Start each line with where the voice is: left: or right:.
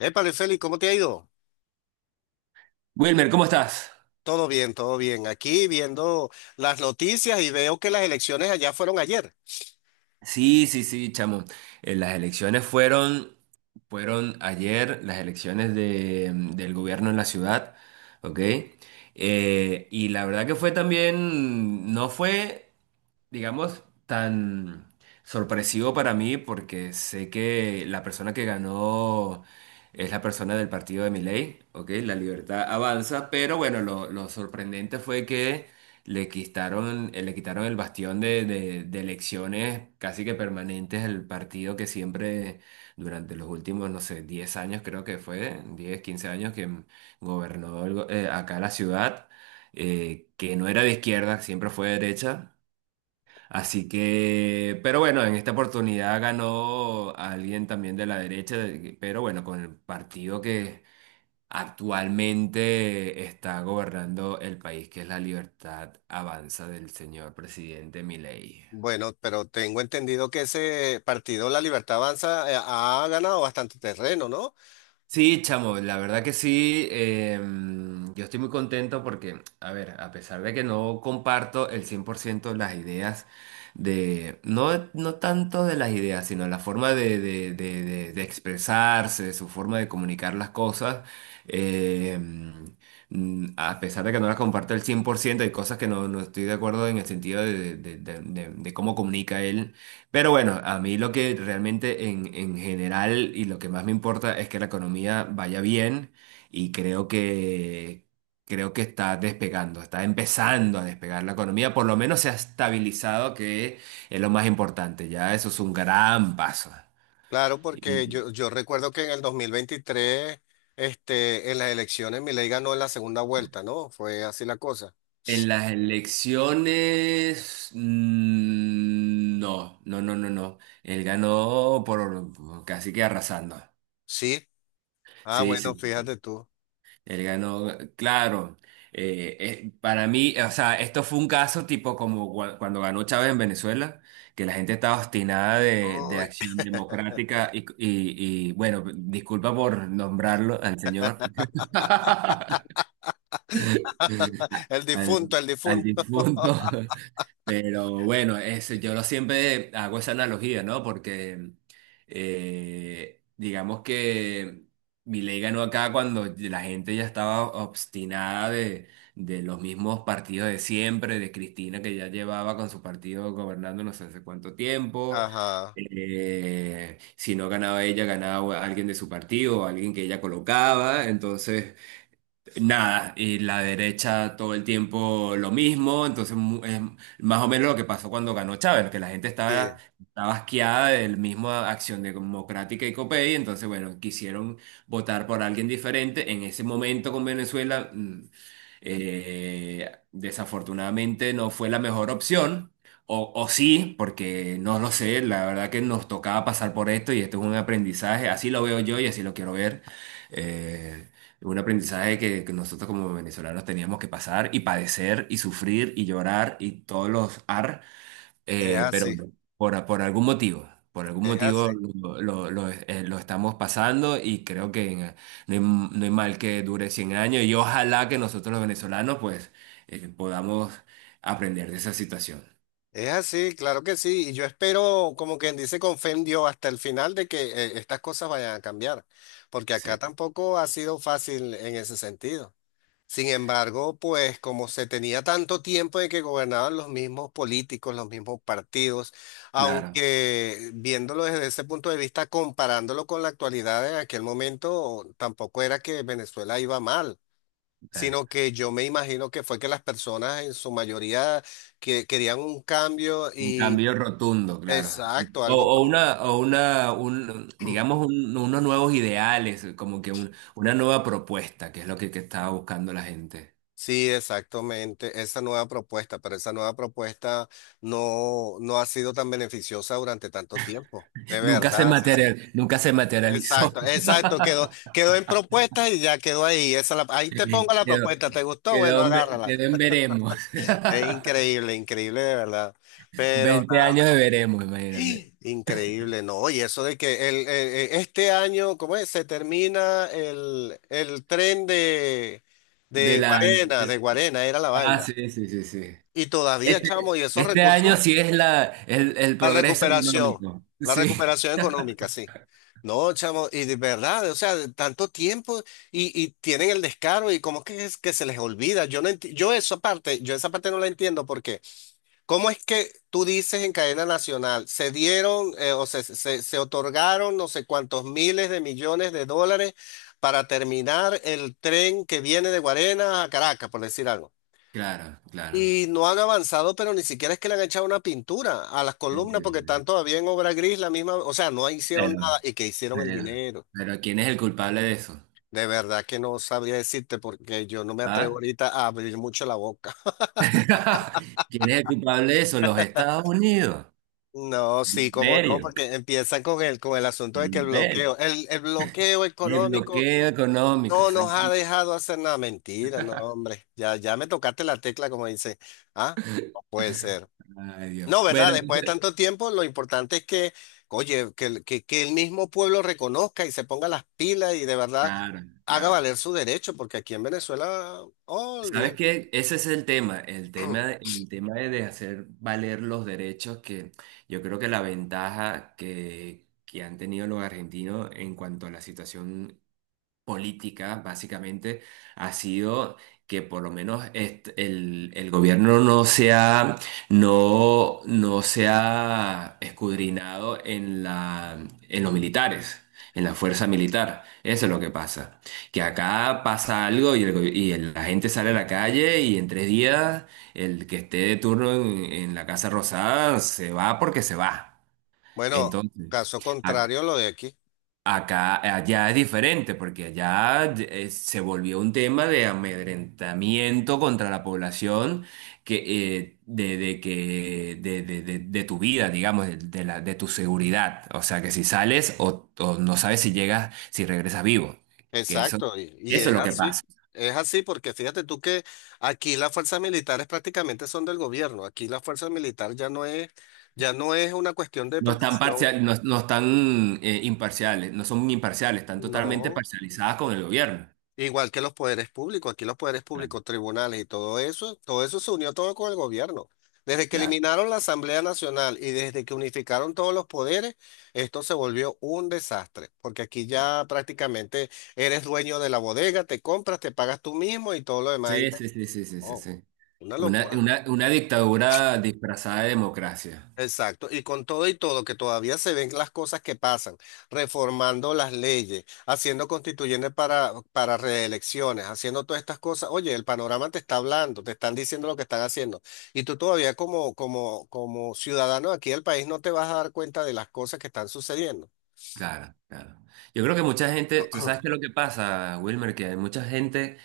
left: Épale, Félix, ¿cómo te ha ido?
right: Wilmer, ¿cómo estás?
left: Todo bien, todo bien. Aquí viendo las noticias y veo que las elecciones allá fueron ayer.
right: Sí, sí, sí, chamo. Las elecciones fueron, fueron ayer, las elecciones del gobierno en la ciudad, ¿ok? Y la verdad que fue también, no fue. Digamos, tan sorpresivo para mí porque sé que la persona que ganó es la persona del partido de Milei, ¿ok? La Libertad Avanza, pero bueno, lo sorprendente fue que le quitaron el bastión de, de elecciones casi que permanentes al partido que siempre durante los últimos, no sé, 10 años creo que fue, 10 15 años que gobernó acá la ciudad. Que no era de izquierda, siempre fue de derecha. Así que, pero bueno, en esta oportunidad ganó alguien también de la derecha, pero bueno, con el partido que actualmente está gobernando el país, que es La Libertad Avanza del señor presidente Milei.
left: Bueno, pero tengo entendido que ese partido, La Libertad Avanza, ha ganado bastante terreno, ¿no?
right: Sí, chamo, la verdad que sí. Yo estoy muy contento porque, a ver, a pesar de que no comparto el 100% las ideas de, no, no tanto de las ideas, sino la forma de, de expresarse, su forma de comunicar las cosas, em, a pesar de que no las comparto el 100%, hay cosas que no, no estoy de acuerdo en el sentido de, de cómo comunica él. Pero bueno, a mí lo que realmente en general y lo que más me importa es que la economía vaya bien y creo que está despegando, está empezando a despegar la economía, por lo menos se ha estabilizado, que es lo más importante, ya eso es un gran paso.
left: Claro, porque
right: Y
left: yo recuerdo que en el 2023, este, en las elecciones, Milei ganó en la segunda vuelta, ¿no? Fue así la cosa.
right: en las elecciones, no, no, no, no, no, él ganó por casi que arrasando.
left: Sí. Ah,
right: Sí,
left: bueno,
right: sí.
left: fíjate tú.
right: Él ganó, claro. Para mí, o sea, esto fue un caso tipo como cuando ganó Chávez en Venezuela, que la gente estaba obstinada de
left: ¡Ay!
right: Acción Democrática y, bueno, disculpa por nombrarlo al señor,
left: El
right: al,
left: difunto, el
right: al
left: difunto.
right: difunto. Pero bueno, yo lo siempre hago esa analogía, ¿no? Porque digamos que Milei ganó acá cuando la gente ya estaba obstinada de los mismos partidos de siempre, de Cristina que ya llevaba con su partido gobernando no sé hace cuánto tiempo.
left: Ajá.
right: Si no ganaba ella, ganaba alguien de su partido, o alguien que ella colocaba. Entonces... Nada, y la derecha todo el tiempo lo mismo, entonces es más o menos lo que pasó cuando ganó Chávez, que la gente estaba,
left: Sí,
right: estaba asqueada del mismo Acción Democrática y COPEI, entonces bueno, quisieron votar por alguien diferente. En ese momento con Venezuela, desafortunadamente no fue la mejor opción, o sí, porque no lo sé, la verdad que nos tocaba pasar por esto y esto es un aprendizaje, así lo veo yo y así lo quiero ver. eh, un aprendizaje que nosotros como venezolanos teníamos que pasar y padecer y sufrir y llorar y todos los ar,
left: es
right: pero
left: así,
right: no, por algún
left: es así,
right: motivo lo, lo estamos pasando y creo que no hay, no hay mal que dure 100 años y ojalá que nosotros los venezolanos pues podamos aprender de esa situación.
left: es así, claro que sí. Y yo espero, como quien dice, con fe en Dios hasta el final de que estas cosas vayan a cambiar, porque acá
right: Sí,
left: tampoco ha sido fácil en ese sentido. Sin embargo, pues como se tenía tanto tiempo de que gobernaban los mismos políticos, los mismos partidos,
right: claro.
left: aunque viéndolo desde ese punto de vista, comparándolo con la actualidad en aquel momento, tampoco era que Venezuela iba mal.
right: Claro.
left: Sino que yo me imagino que fue que las personas en su mayoría querían un cambio
right: Un
left: y
right: cambio rotundo, claro.
left: exacto, algo como...
right: O una, un, digamos, unos nuevos ideales, como que una nueva propuesta, que es lo que estaba buscando la gente.
left: Sí, exactamente, esa nueva propuesta, pero esa nueva propuesta no ha sido tan beneficiosa durante tanto tiempo, de
right: Nunca se
left: verdad. César.
right: material, nunca se materializó.
left: Exacto, exacto, quedó en propuesta y ya quedó ahí. Esa ahí te pongo la
right: Quedó,
left: propuesta, ¿te gustó? Bueno,
right: quedó en quedó
left: agárrala.
right: en veremos.
left: Es increíble, increíble de verdad. Pero
right: 20 años de veremos, imagínate.
left: increíble, ¿no? Y eso de que el, este año, ¿cómo es? Se termina el tren
right: De la, de-
left: De Guarena era la
right: ah,
left: vaina.
right: sí, sí, sí, sí.
left: Y todavía, chamo,
right: Este,
left: y esos
right: este año
left: recursos,
right: sí es la, el
left: la
right: progreso
left: recuperación,
right: económico.
left: la
right: Sí,
left: recuperación económica, sí. No, chamo, y de verdad, o sea, de tanto tiempo y tienen el descaro y cómo que es que se les olvida. Yo no enti- Yo esa parte, yo esa parte no la entiendo porque ¿cómo es que tú dices en cadena nacional, se dieron o se, se otorgaron no sé cuántos miles de millones de dólares para terminar el tren que viene de Guarena a Caracas, por decir algo?
right: claro, claro.
left: Y no han avanzado, pero ni siquiera es que le han echado una pintura a las
right: Sí,
left: columnas
right: sí,
left: porque
right: sí.
left: están todavía en obra gris, la misma, o sea, no hicieron
right: Claro.
left: nada y que hicieron el
right: Pero,
left: dinero.
right: pero ¿quién es el culpable de eso?
left: De verdad que no sabría decirte porque yo no me atrevo
right: ¿Ah?
left: ahorita a abrir mucho la boca.
right: ¿Quién es el culpable de eso? Los Estados Unidos.
left: No,
right: El
left: sí, cómo no,
right: imperio.
left: porque empiezan con el asunto
right: El
left: de que
right: imperio.
left: el bloqueo
right: El
left: económico
right: bloqueo económico,
left: no nos ha
right: exactamente.
left: dejado hacer nada. Mentira, no, hombre. Ya, ya me tocaste la tecla, como dice. Ah, no puede ser.
right: Ay, Dios.
left: No, ¿verdad?
right: Bueno,
left: Después de
right: entonces,
left: tanto tiempo, lo importante es que, oye, que, que el mismo pueblo reconozca y se ponga las pilas y de verdad
right: claro,
left: haga
right: claro.
left: valer su derecho, porque aquí en Venezuela,
right: ¿Sabes
left: olvida.
right: qué? Ese es el tema, el tema, el tema de hacer valer los derechos que yo creo que la ventaja que han tenido los argentinos en cuanto a la situación política, básicamente, ha sido que por lo menos el gobierno no se ha, no, no se ha escudriñado en los militares. En la fuerza militar. Eso es lo que pasa. Que acá pasa algo y, el go- y el- la gente sale a la calle y en 3 días el que esté de turno en la Casa Rosada se va porque se va.
left: Bueno,
right: Entonces,
left: caso contrario, lo de aquí.
right: acá, allá es diferente, porque allá se volvió un tema de amedrentamiento contra la población que, de, de tu vida, digamos, de tu seguridad. O sea, que si sales o no sabes si llegas, si regresas vivo. Que eso,
left: Exacto, y
right: eso
left: es
right: es lo que
left: así.
right: pasa.
left: Es así porque fíjate tú que aquí las fuerzas militares prácticamente son del gobierno. Aquí la fuerza militar ya no es una cuestión de
right: No están
left: protección,
right: parcial, no, no están imparciales, no son imparciales, están totalmente
left: no.
right: parcializadas con el gobierno.
left: Igual que los poderes públicos, aquí los poderes
right: Claro.
left: públicos, tribunales y todo eso se unió todo con el gobierno. Desde que
right: Claro.
left: eliminaron la Asamblea Nacional y desde que unificaron todos los poderes, esto se volvió un desastre, porque aquí ya prácticamente eres dueño de la bodega, te compras, te pagas tú mismo y todo lo demás.
right: Sí, sí, sí, sí, sí, sí,
left: Oh,
right: sí.
left: una locura.
right: Una dictadura disfrazada de democracia.
left: Exacto. Y con todo y todo, que todavía se ven las cosas que pasan, reformando las leyes, haciendo constituyentes para reelecciones, haciendo todas estas cosas. Oye, el panorama te está hablando, te están diciendo lo que están haciendo. Y tú todavía como, como, como ciudadano aquí del país no te vas a dar cuenta de las cosas que están sucediendo.
right: Claro, claro. Yo creo que mucha gente, tú sabes qué es lo que pasa, Wilmer, que hay mucha gente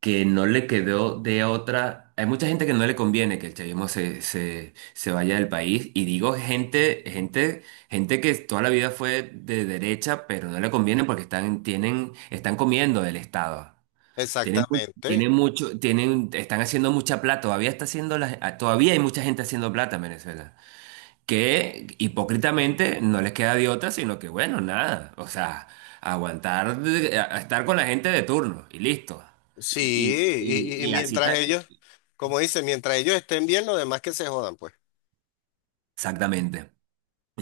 right: que no le quedó de otra, hay mucha gente que no le conviene que el chavismo se vaya del país. Y digo gente, gente, gente que toda la vida fue de derecha, pero no le conviene porque están, tienen, están comiendo del Estado. Tienen, tienen
left: Exactamente.
right: mucho, tienen, están haciendo mucha plata, todavía está haciendo todavía hay mucha gente haciendo plata en Venezuela. Que hipócritamente no les queda de otra, sino que bueno, nada, o sea, aguantar, a estar con la gente de turno y listo.
left: Sí,
right: Y, y-
left: y
right: y- y así,
left: mientras
right: ta-
left: ellos, como dice, mientras ellos estén bien, los demás que se jodan, pues.
right: exactamente.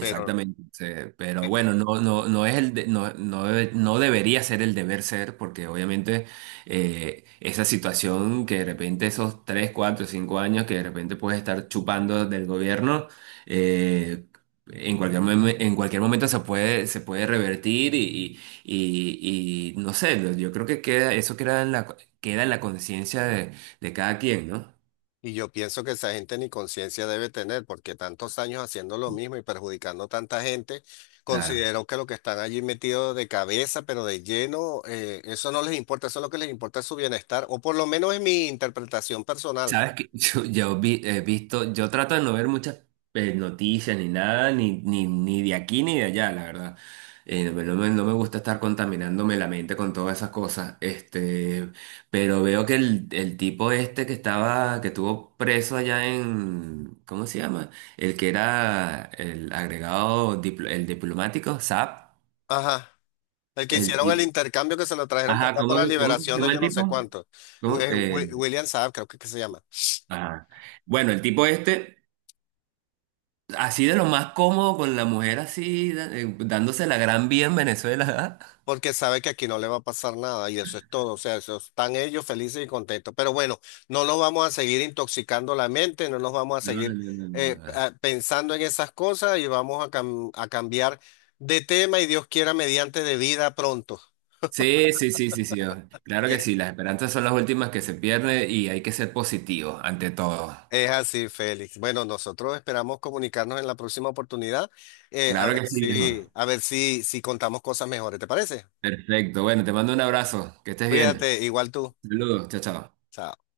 left: Pero
right: sí, pero
left: eh,
right: bueno, no, no, no es no, no, no debería ser el deber ser, porque obviamente esa situación que de repente esos 3 4 5 años que de repente puedes estar chupando del gobierno, eh, en cualquier, en cualquier momento se puede revertir y no sé, yo creo que queda, eso queda en la conciencia de cada quien, ¿no?
left: y yo pienso que esa gente ni conciencia debe tener, porque tantos años haciendo lo mismo y perjudicando a tanta gente,
right: Claro.
left: considero que lo que están allí metidos de cabeza, pero de lleno, eso no les importa, eso lo que les importa es su bienestar, o por lo menos es mi interpretación personal.
right: Sabes que yo, he visto, yo trato de no ver muchas noticias ni nada, ni, ni, ni de aquí ni de allá, la verdad. No me gusta estar contaminándome la mente con todas esas cosas. Este, pero veo que el tipo este que estaba, que estuvo preso allá en, ¿cómo se llama? El que era el agregado, el diplomático, SAP.
left: Ajá, el que
right: El,
left: hicieron el
right: tipo.
left: intercambio que se lo trajeron para
right: Ajá,
left: acá por
right: ¿cómo,
left: la
right: cómo se
left: liberación de
right: llama
left: yo
right: el
left: no sé
right: tipo?
left: cuánto,
right: ¿Cómo?
left: William Saab creo que se llama.
right: Ajá. Bueno, el tipo este. Así de lo más cómodo con la mujer así, dándose la gran vía en Venezuela.
left: Porque sabe que aquí no le va a pasar nada y eso es todo, o sea, eso están ellos felices y contentos. Pero bueno, no nos vamos a seguir intoxicando la mente, no nos vamos a
right: No, no, no,
left: seguir
right: no, no.
left: pensando en esas cosas y vamos a, a cambiar de tema y Dios quiera mediante de vida pronto.
right: Sí, sí, sí, sí, sí. Oh, claro que sí, las esperanzas son las últimas que se pierden y hay que ser positivos ante todo.
left: Es así, Félix. Bueno, nosotros esperamos comunicarnos en la próxima oportunidad,
right: Claro que sí, viejo.
left: a ver si, si contamos cosas mejores, ¿te parece?
right: Perfecto. Bueno, te mando un abrazo. Que estés bien.
left: Cuídate, igual tú.
right: Saludos. Chao, chao.
left: Chao.